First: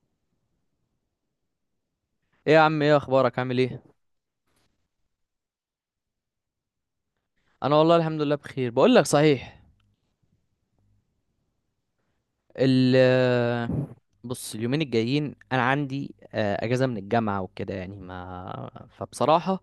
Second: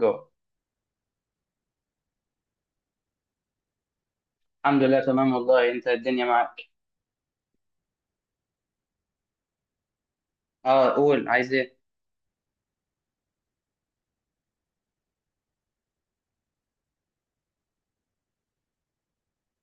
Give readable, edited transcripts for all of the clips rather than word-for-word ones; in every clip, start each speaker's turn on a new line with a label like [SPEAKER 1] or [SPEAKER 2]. [SPEAKER 1] جو،
[SPEAKER 2] ايه يا عم، ايه اخبارك؟ عامل ايه؟
[SPEAKER 1] الحمد لله تمام، والله انت الدنيا معاك.
[SPEAKER 2] انا والله الحمد لله بخير. بقول لك صحيح.
[SPEAKER 1] اه، قول، عايز ايه؟
[SPEAKER 2] ال بص، اليومين الجايين انا عندي اجازه من الجامعه وكده، يعني ما فبصراحه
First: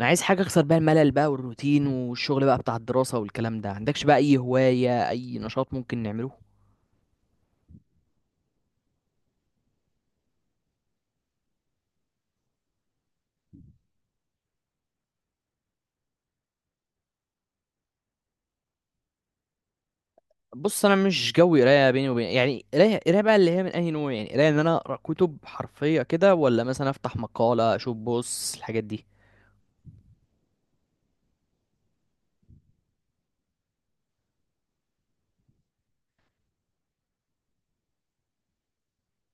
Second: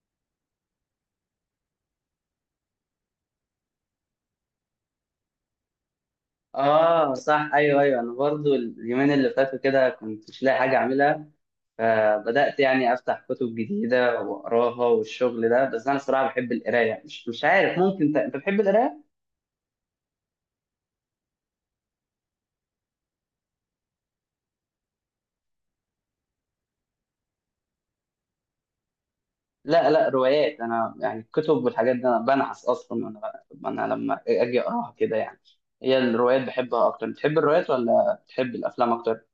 [SPEAKER 2] انا عايز حاجه اكسر بقى الملل بقى والروتين والشغل بقى بتاع الدراسه والكلام ده. عندكش بقى اي هوايه، اي نشاط ممكن نعمله؟
[SPEAKER 1] اه، صح، ايوه، ايوه، انا برضو اليومين اللي فاتوا كده كنت مش لاقي حاجه اعملها. فبدات يعني افتح كتب جديده واقراها والشغل ده. بس انا صراحه بحب القرايه. مش عارف، ممكن انت بتحب القرايه؟
[SPEAKER 2] بص انا مش جوي قرايه بيني وبين، يعني قرايه قرايه بقى اللي هي من اي نوع؟ يعني قرايه ان انا اقرا كتب حرفيه كده، ولا مثلا افتح مقاله اشوف بص الحاجات دي.
[SPEAKER 1] لا، لا، روايات. انا يعني الكتب والحاجات دي انا بنعس اصلا. وانا لما اجي اقراها كده يعني، هي الروايات بحبها اكتر. بتحب الروايات ولا بتحب الافلام اكتر؟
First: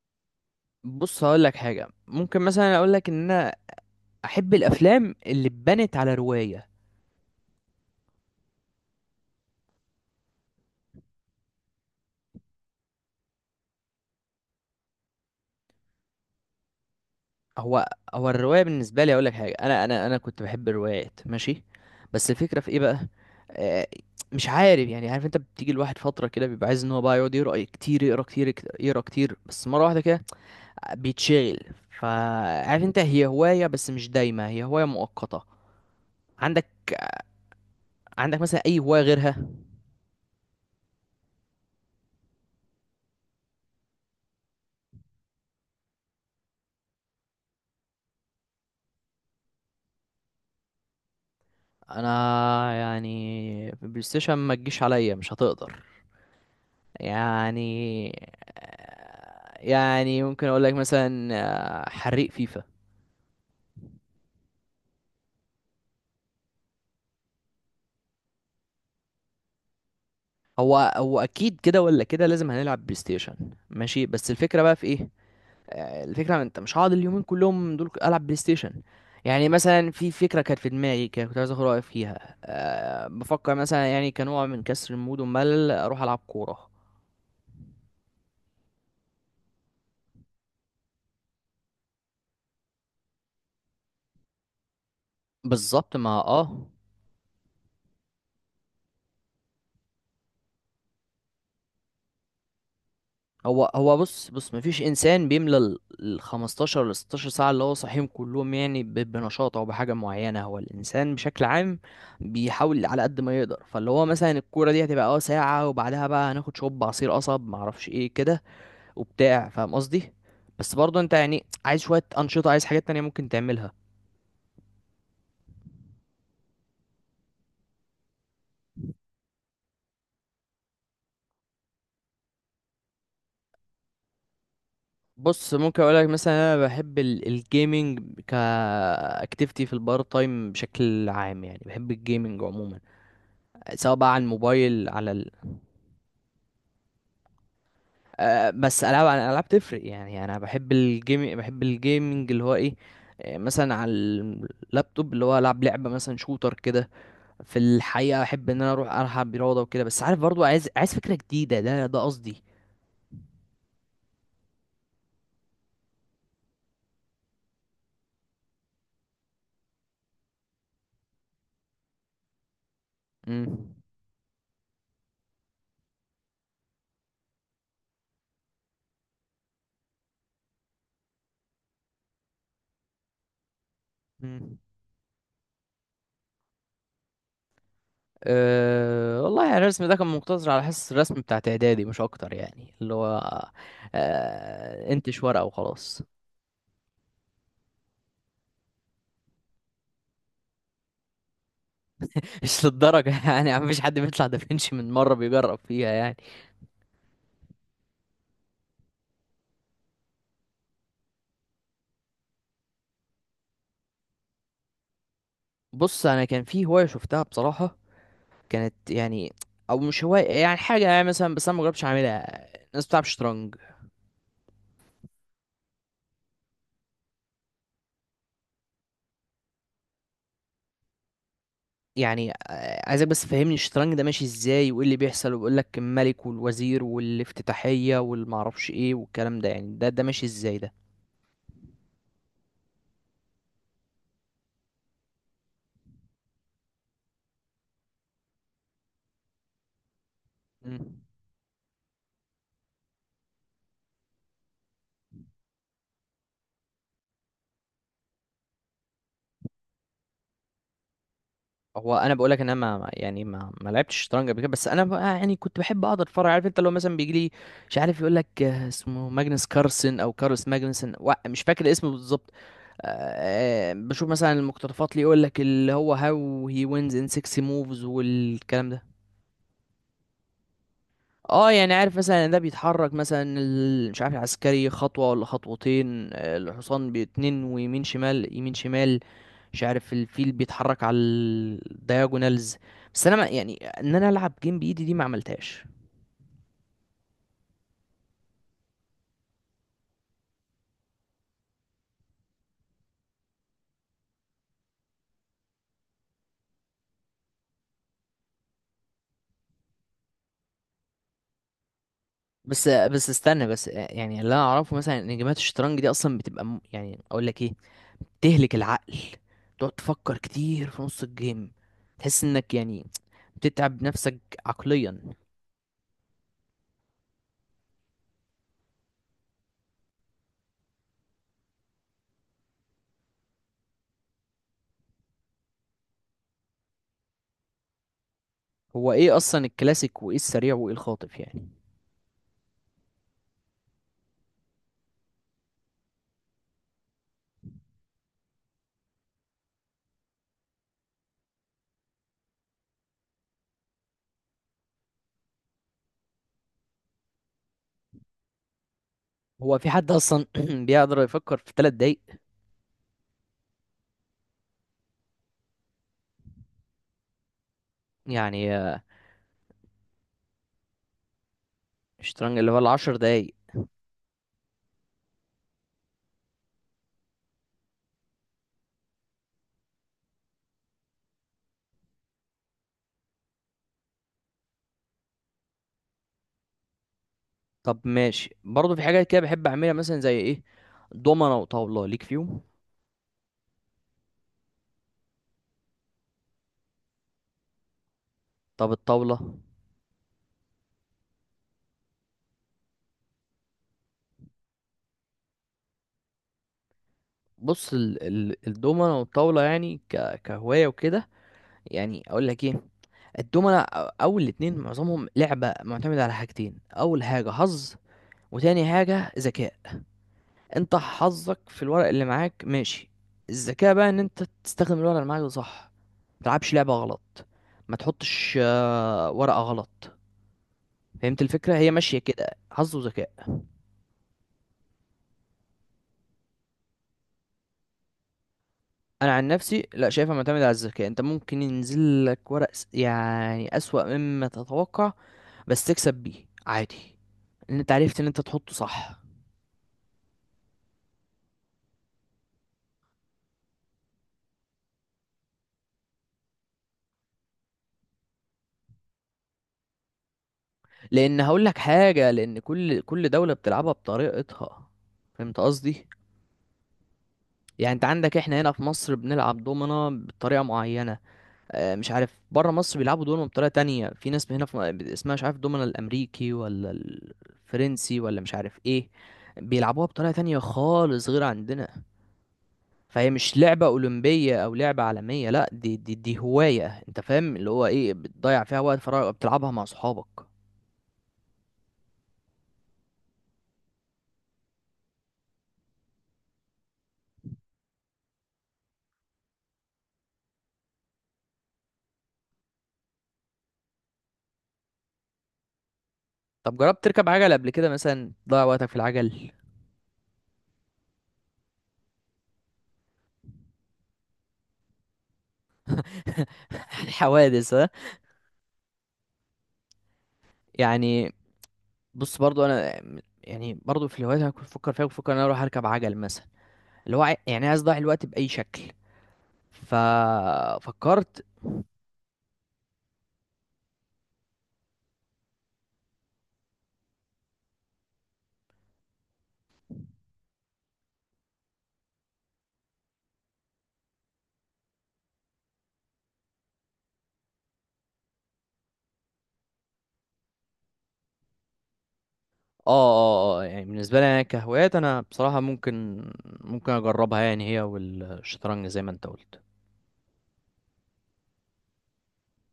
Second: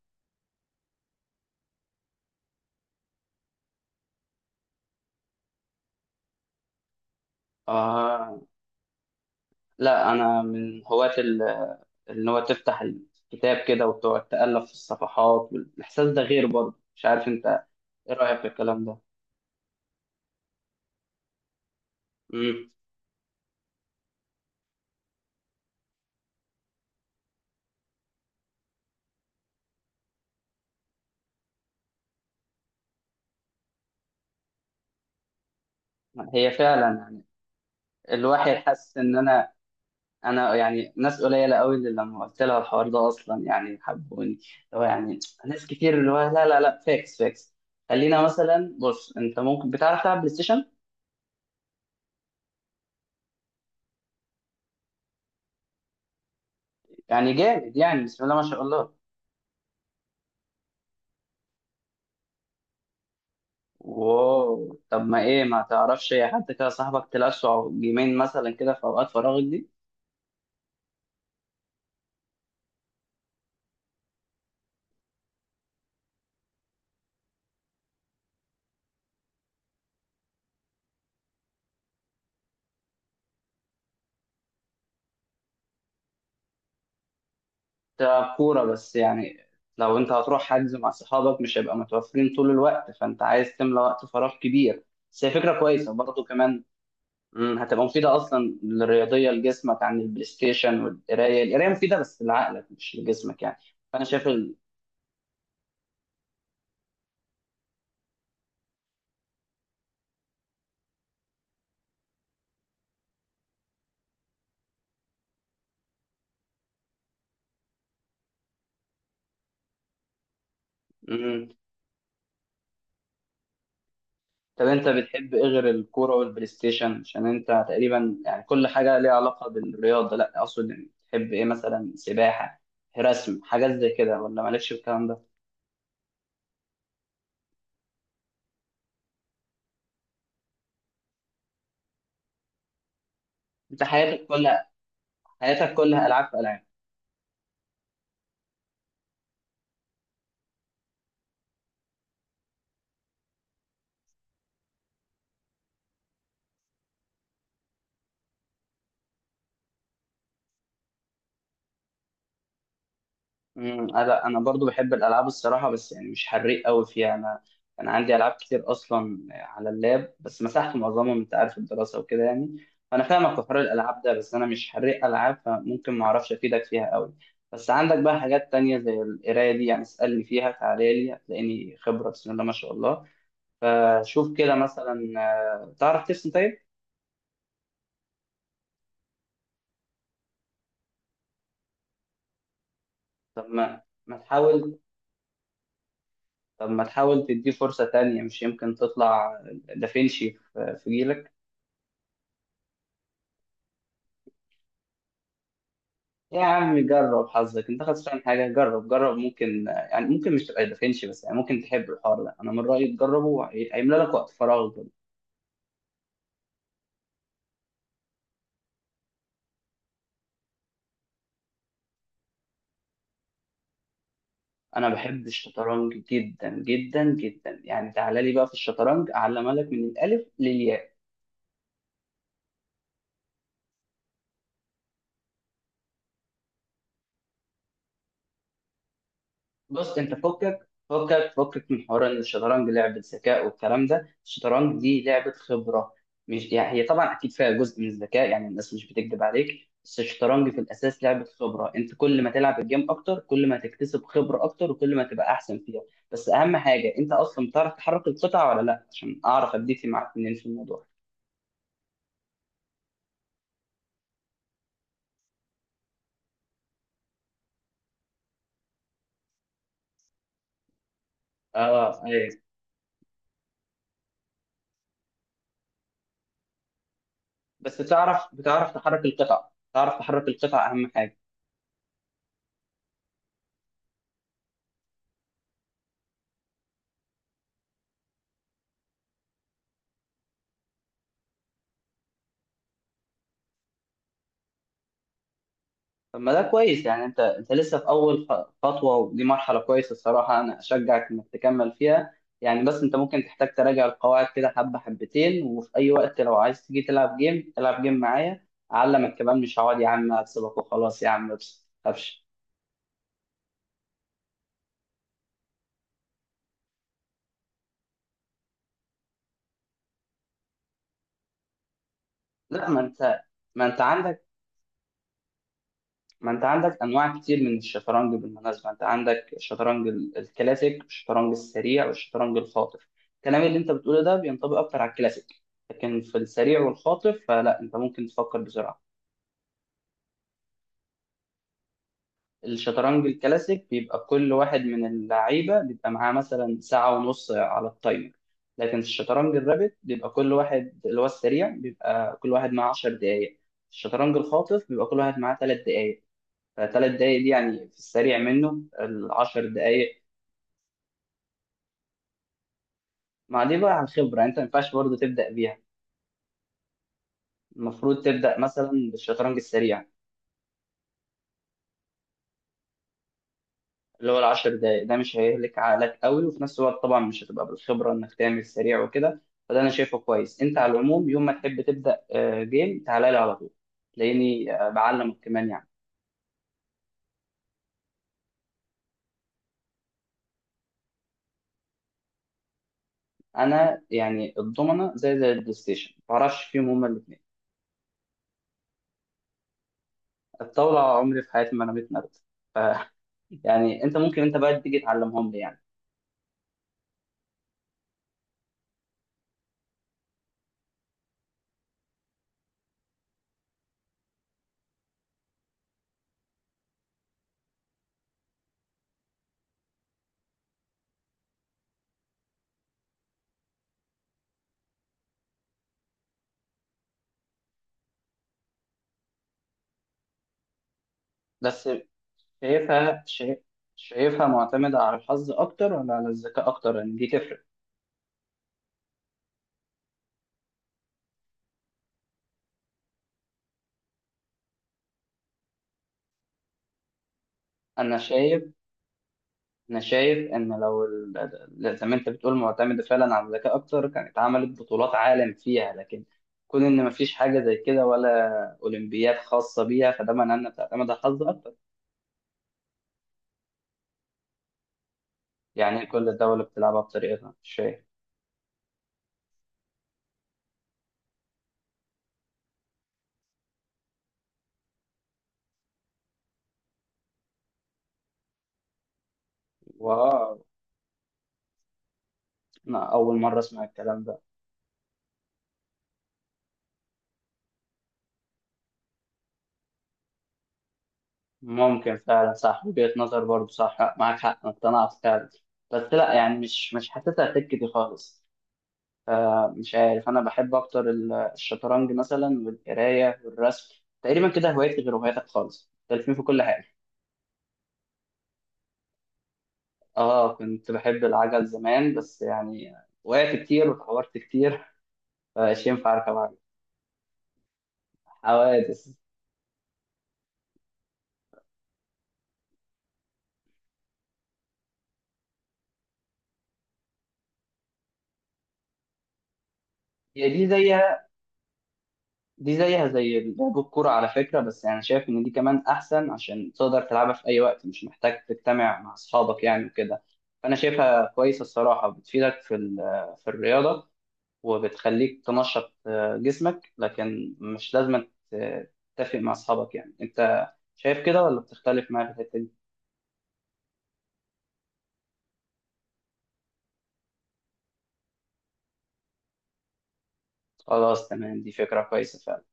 [SPEAKER 2] بص هقول لك حاجه، ممكن مثلا اقول لك ان انا احب الافلام اللي اتبنت على روايه.
[SPEAKER 1] اه، لا، انا من هواة ان هو تفتح الكتاب كده وتقعد تألف في الصفحات، والاحساس ده غير برضه، مش عارف انت.
[SPEAKER 2] هو
[SPEAKER 1] ايه
[SPEAKER 2] هو
[SPEAKER 1] رأيك في
[SPEAKER 2] الروايه
[SPEAKER 1] الكلام ده؟
[SPEAKER 2] بالنسبه لي، اقول لك حاجه، انا كنت بحب الروايات ماشي، بس الفكره
[SPEAKER 1] امم
[SPEAKER 2] في ايه بقى؟ آه، مش عارف يعني، عارف انت بتيجي الواحد فتره كده بيبقى عايز ان هو بقى يقعد يقرا كتير، يقرا كتير بس مره واحده كده، بيتشغل. فعارف انت، هي هوايه بس مش دايمه، هي هوايه مؤقته.
[SPEAKER 1] هي
[SPEAKER 2] عندك
[SPEAKER 1] فعلا يعني،
[SPEAKER 2] عندك
[SPEAKER 1] الواحد
[SPEAKER 2] مثلا اي
[SPEAKER 1] حس
[SPEAKER 2] هوايه
[SPEAKER 1] ان
[SPEAKER 2] غيرها؟
[SPEAKER 1] انا يعني ناس قليله قوي اللي لما قلت لها الحوار ده اصلا يعني حبوني. هو يعني ناس كتير اللي هو لا، لا، لا، فاكس، فاكس. خلينا مثلا، بص، انت ممكن بتعرف تلعب بلاي ستيشن؟
[SPEAKER 2] انا يعني بلاي ستيشن ما تجيش عليا، مش هتقدر
[SPEAKER 1] يعني جامد، يعني
[SPEAKER 2] يعني.
[SPEAKER 1] بسم الله ما شاء الله.
[SPEAKER 2] يعني ممكن اقول لك مثلا حريق فيفا.
[SPEAKER 1] واو، طب ما ايه، ما تعرفش يا حد كده صاحبك تلعب جيمين مثلا كده في اوقات فراغك دي؟
[SPEAKER 2] هو هو اكيد كده ولا كده لازم هنلعب بلاي ستيشن، ماشي بس الفكره بقى في ايه؟ الفكره انت مش هقعد اليومين كلهم دول العب بلاي ستيشن. يعني مثلا في فكره كانت في دماغي كده، كنت عايز اخد رايك فيها. أه، بفكر مثلا يعني كنوع من كسر المود والملل اروح العب كوره.
[SPEAKER 1] ده كورة بس يعني. لو انت هتروح حجز مع صحابك مش هيبقى متوفرين طول الوقت، فانت عايز تملى وقت فراغ كبير. بس هي فكرة كويسة
[SPEAKER 2] بالظبط ما
[SPEAKER 1] برضو كمان.
[SPEAKER 2] اه.
[SPEAKER 1] هتبقى مفيدة أصلا للرياضية لجسمك عن البلاي ستيشن، والقراية. القراية مفيدة بس لعقلك مش لجسمك يعني.
[SPEAKER 2] هو هو
[SPEAKER 1] فأنا شايف
[SPEAKER 2] بص
[SPEAKER 1] ال...
[SPEAKER 2] بص مفيش انسان بيملى ال 15 ل 16 ساعه اللي هو صاحيهم كلهم، يعني بنشاط او بحاجه معينه. هو الانسان بشكل عام بيحاول على قد ما يقدر، فاللي هو مثلا الكوره دي هتبقى اه ساعه، وبعدها بقى هناخد شوب عصير قصب، معرفش ايه كده وبتاع، فاهم قصدي؟ بس برضه انت يعني
[SPEAKER 1] مم.
[SPEAKER 2] عايز شويه انشطه، عايز حاجات تانية ممكن تعملها.
[SPEAKER 1] طب، أنت بتحب إيه غير الكورة والبلاي ستيشن؟ عشان أنت تقريبا يعني كل حاجة ليها علاقة بالرياضة. لا، أقصد يعني تحب إيه مثلا؟ سباحة، رسم، حاجات زي كده، ولا مالكش في الكلام ده؟
[SPEAKER 2] بص ممكن اقول لك مثلا انا بحب الجيمنج كاكتيفيتي في البار تايم، بشكل عام يعني بحب الجيمنج عموما،
[SPEAKER 1] انت
[SPEAKER 2] سواء بقى على الموبايل، على
[SPEAKER 1] حياتك كلها العاب في العاب.
[SPEAKER 2] بس العاب عن العاب تفرق. يعني انا بحب الجيم، بحب الجيمنج اللي هو ايه؟ مثلا على اللابتوب اللي هو العب لعبه مثلا شوتر كده. في الحقيقه احب ان انا اروح العب رياضه وكده، بس عارف برضو، عايز فكره جديده، ده قصدي.
[SPEAKER 1] لا، انا برضو بحب الالعاب الصراحه، بس يعني مش حريق قوي فيها انا. انا عندي العاب كتير اصلا على اللاب بس مسحت معظمهم، انت عارف الدراسه وكده يعني. فانا فاهمك في حوار
[SPEAKER 2] امم
[SPEAKER 1] الالعاب ده، بس انا مش حريق العاب، فممكن ما اعرفش افيدك فيها قوي. بس عندك بقى حاجات تانية زي القرايه دي يعني، اسالني فيها، تعالى لي هتلاقيني خبره بسم الله ما شاء الله. فشوف كده
[SPEAKER 2] امم
[SPEAKER 1] مثلا. تعرف ترسم؟ طيب.
[SPEAKER 2] أه والله يعني الرسم ده كان مقتصر على حصص الرسم بتاعت اعدادي، مش اكتر يعني، اللي هو
[SPEAKER 1] طب ما ما تحاول
[SPEAKER 2] أه انتش ورقه وخلاص.
[SPEAKER 1] طب ما تحاول تديه فرصة تانية، مش يمكن تطلع دافنشي في جيلك؟
[SPEAKER 2] مش للدرجه يعني، مفيش حد بيطلع دافنشي من مره بيجرب فيها يعني.
[SPEAKER 1] يا عم جرب حظك، انت خسران حاجة؟ جرب، جرب. ممكن يعني، ممكن مش تبقى دافنشي، بس يعني ممكن تحب الحوار ده. انا من رأيي تجربه، هيملى لك وقت فراغ برضه.
[SPEAKER 2] بص انا كان في هوايه شفتها بصراحه، كانت يعني، او مش هواية يعني، حاجة يعني مثلا، بس انا مجربتش اعملها. الناس بتلعب شطرنج.
[SPEAKER 1] انا بحب الشطرنج جدا جدا جدا يعني. تعالى لي بقى في الشطرنج، اعلمها لك من الالف للياء.
[SPEAKER 2] يعني عايزك بس فهمني الشطرنج ده ماشي ازاي وايه اللي بيحصل، وبيقول لك الملك والوزير والافتتاحية والمعرفش ايه والكلام ده، يعني
[SPEAKER 1] بص،
[SPEAKER 2] ده
[SPEAKER 1] انت
[SPEAKER 2] ماشي ازاي
[SPEAKER 1] فكك،
[SPEAKER 2] ده؟
[SPEAKER 1] فكك، فكك من حوار ان الشطرنج لعبه ذكاء والكلام ده. الشطرنج دي لعبه خبره. مش يعني هي طبعا اكيد فيها جزء من الذكاء، يعني الناس مش بتكذب عليك، بس الشطرنج في الاساس
[SPEAKER 2] مم.
[SPEAKER 1] لعبه خبره. انت كل ما تلعب الجيم اكتر كل ما تكتسب خبره اكتر، وكل ما تبقى احسن فيها. بس اهم حاجه، انت اصلا بتعرف تحرك القطع ولا لا؟ عشان اعرف اديتي معاك منين في الموضوع.
[SPEAKER 2] هو انا بقول لك ان انا يعني ما لعبتش شطرنج قبل كده، بس انا بقى يعني كنت بحب اقعد اتفرج. عارف انت لو مثلا بيجي لي، مش عارف، يقول لك اسمه ماجنس كارلسن او كارلس ماجنسن، مش فاكر اسمه
[SPEAKER 1] اه،
[SPEAKER 2] بالظبط.
[SPEAKER 1] ايوه.
[SPEAKER 2] بشوف مثلا المقتطفات اللي يقول لك اللي هو هاو هي وينز ان 6
[SPEAKER 1] بس
[SPEAKER 2] موفز
[SPEAKER 1] بتعرف
[SPEAKER 2] والكلام
[SPEAKER 1] بتعرف
[SPEAKER 2] ده.
[SPEAKER 1] تحرك القطع، تعرف تحرك القطع اهم حاجه.
[SPEAKER 2] اه يعني عارف مثلا ان ده بيتحرك مثلا مش عارف العسكري خطوة ولا خطوتين، الحصان باتنين ويمين شمال يمين شمال. مش عارف الفيل بيتحرك على الدياجونالز. بس انا ما يعني ان انا العب جيم بايدي دي ما عملتهاش.
[SPEAKER 1] طب ما ده كويس يعني. انت لسه في اول خطوه، ودي مرحله كويسه الصراحه، انا اشجعك انك تكمل فيها. يعني بس انت ممكن تحتاج تراجع القواعد كده حبه حبتين، وفي اي وقت لو عايز تيجي تلعب جيم، العب جيم معايا، اعلمك كمان. مش هقعد يا عم اكسبك وخلاص يا عم، بس ما تخافش.
[SPEAKER 2] بس استنى بس. يعني اللي انا اعرفه مثلا ان جيمات الشطرنج دي اصلا بتبقى يعني اقول لك ايه، تهلك العقل، تقعد تفكر كتير في نص الجيم، تحس انك
[SPEAKER 1] لا،
[SPEAKER 2] يعني
[SPEAKER 1] ما انت
[SPEAKER 2] بتتعب نفسك
[SPEAKER 1] عندك
[SPEAKER 2] عقليا.
[SPEAKER 1] ما انت عندك انواع كتير من الشطرنج بالمناسبه. انت عندك الشطرنج الكلاسيك، الشطرنج السريع، والشطرنج الخاطف. الكلام اللي انت بتقوله ده بينطبق اكتر على الكلاسيك. لكن في السريع والخاطف فلا، انت ممكن تفكر بسرعه.
[SPEAKER 2] هو ايه اصلا الكلاسيك وايه السريع وايه الخاطف يعني؟
[SPEAKER 1] الشطرنج الكلاسيك بيبقى كل واحد من اللعيبه بيبقى معاه مثلا ساعه ونص على التايمر. لكن الشطرنج الرابت، بيبقى كل واحد اللي هو السريع بيبقى كل واحد معاه 10 دقائق. الشطرنج الخاطف بيبقى كل واحد معاه 3 دقائق. فثلاث دقائق دي يعني، في السريع منه العشر
[SPEAKER 2] هو في حد
[SPEAKER 1] دقائق
[SPEAKER 2] اصلا بيقدر يفكر في ثلاث دقايق؟
[SPEAKER 1] ما دي بقى عن خبرة، انت ما ينفعش برضه تبدأ بيها. المفروض تبدأ
[SPEAKER 2] يعني
[SPEAKER 1] مثلا بالشطرنج السريع،
[SPEAKER 2] الشطرنج اللي هو العشر دقايق.
[SPEAKER 1] اللي هو الـ10 دقايق. ده مش هيهلك عقلك قوي، وفي نفس الوقت طبعا مش هتبقى بالخبرة انك تعمل سريع وكده. فده انا شايفه كويس. انت على العموم، يوم ما تحب تبدأ جيم، تعالى لي على طول، تلاقيني بعلمك كمان يعني.
[SPEAKER 2] طب ماشي، برضه في حاجات كده بحب اعملها مثلا زي ايه؟ دومنة وطاولة ليك فيهم؟
[SPEAKER 1] انا يعني الضمنة زي البلاي ستيشن ما بعرفش فيهم هما الاثنين.
[SPEAKER 2] طب الطاولة؟
[SPEAKER 1] الطاولة عمري في حياتي ما رميت نرد. ف يعني انت بقى تيجي تعلمهم لي يعني.
[SPEAKER 2] بص ال الدومنة والطاولة، يعني كهواية وكده، يعني اقول لك ايه. الدومنة اول الاتنين معظمهم لعبة معتمدة على حاجتين: اول حاجة حظ، وتاني حاجة ذكاء. انت حظك في الورق اللي معاك ماشي، الذكاء بقى ان انت تستخدم الورق اللي معاك ده صح، ما تلعبش لعبة غلط، ما تحطش ورقة غلط. فهمت الفكرة؟
[SPEAKER 1] بس
[SPEAKER 2] هي ماشية كده، حظ
[SPEAKER 1] شايفها
[SPEAKER 2] وذكاء.
[SPEAKER 1] شايف شايفها معتمدة على الحظ أكتر ولا على الذكاء أكتر؟ لأن دي تفرق.
[SPEAKER 2] انا عن نفسي لا، شايفها معتمدة على الذكاء. انت ممكن ينزل لك ورق يعني اسوأ مما تتوقع، بس تكسب بيه عادي ان انت
[SPEAKER 1] أنا
[SPEAKER 2] عرفت ان انت
[SPEAKER 1] شايف
[SPEAKER 2] تحطه صح.
[SPEAKER 1] أنا شايف إن لو زي ما أنت بتقول معتمدة فعلا على الذكاء أكتر، كانت عملت بطولات عالم فيها. لكن كون إن مفيش حاجة زي كده، ولا أولمبياد خاصة بيها، فده معناه إنها بتعتمد على
[SPEAKER 2] لان
[SPEAKER 1] الحظ
[SPEAKER 2] هقول
[SPEAKER 1] أكتر.
[SPEAKER 2] لك حاجة، لان كل دولة بتلعبها بطريقتها، فهمت
[SPEAKER 1] يعني
[SPEAKER 2] قصدي؟
[SPEAKER 1] كل دولة بتلعبها بطريقتها، مش
[SPEAKER 2] يعني
[SPEAKER 1] شايف؟
[SPEAKER 2] انت عندك احنا هنا في مصر بنلعب دومنة بطريقة معينة، اه مش عارف بره مصر بيلعبوا دومنة بطريقة تانية. في ناس هنا في اسمها مش عارف دومنة الامريكي ولا الفرنسي ولا مش عارف ايه، بيلعبوها بطريقة
[SPEAKER 1] واو،
[SPEAKER 2] تانية خالص غير عندنا.
[SPEAKER 1] أنا
[SPEAKER 2] فهي
[SPEAKER 1] أول
[SPEAKER 2] مش
[SPEAKER 1] مرة أسمع
[SPEAKER 2] لعبة
[SPEAKER 1] الكلام ده.
[SPEAKER 2] أولمبية أو لعبة عالمية، لا، دي دي دي هواية، انت فاهم اللي هو ايه، بتضيع فيها وقت فراغ بتلعبها مع صحابك.
[SPEAKER 1] ممكن فعلا، صح وجهة نظر برضو، صح معاك حق، أنا اقتنعت فعلا. بس لا يعني مش حاسسها سكة دي خالص. مش عارف، أنا بحب أكتر الشطرنج مثلا والقراية والرسم. تقريبا كده هوايتي غير هواياتك خالص، مختلفين في كل
[SPEAKER 2] طب
[SPEAKER 1] حاجة.
[SPEAKER 2] جربت تركب عجل قبل كده مثلا؟ تضيع وقتك في العجل.
[SPEAKER 1] كنت بحب العجل زمان، بس يعني وقعت كتير واتعورت كتير، فمش ينفع أركب عجل.
[SPEAKER 2] الحوادث ها
[SPEAKER 1] حوادث.
[SPEAKER 2] يعني. بص برضو انا، يعني برضو في الهوايات هكون بفكر فيها، بفكر ان انا اروح اركب عجل مثلا، اللي هو يعني عايز اضيع الوقت باي شكل.
[SPEAKER 1] هي دي زي
[SPEAKER 2] ففكرت.
[SPEAKER 1] دي زيها زي لعب الكورة على فكرة. بس يعني شايف إن دي كمان أحسن، عشان تقدر تلعبها في أي وقت، مش محتاج تجتمع مع أصحابك يعني وكده. فأنا شايفها كويسة الصراحة، بتفيدك في في الرياضة، وبتخليك تنشط جسمك، لكن مش لازم تتفق مع أصحابك. يعني أنت شايف كده ولا بتختلف معايا في الحتة دي؟
[SPEAKER 2] اه اه، يعني بالنسبه لي انا كهوايات انا بصراحه ممكن اجربها، يعني هي والشطرنج زي ما انت قلت.
[SPEAKER 1] خلاص تمام، دي فكرة كويسة فعلا.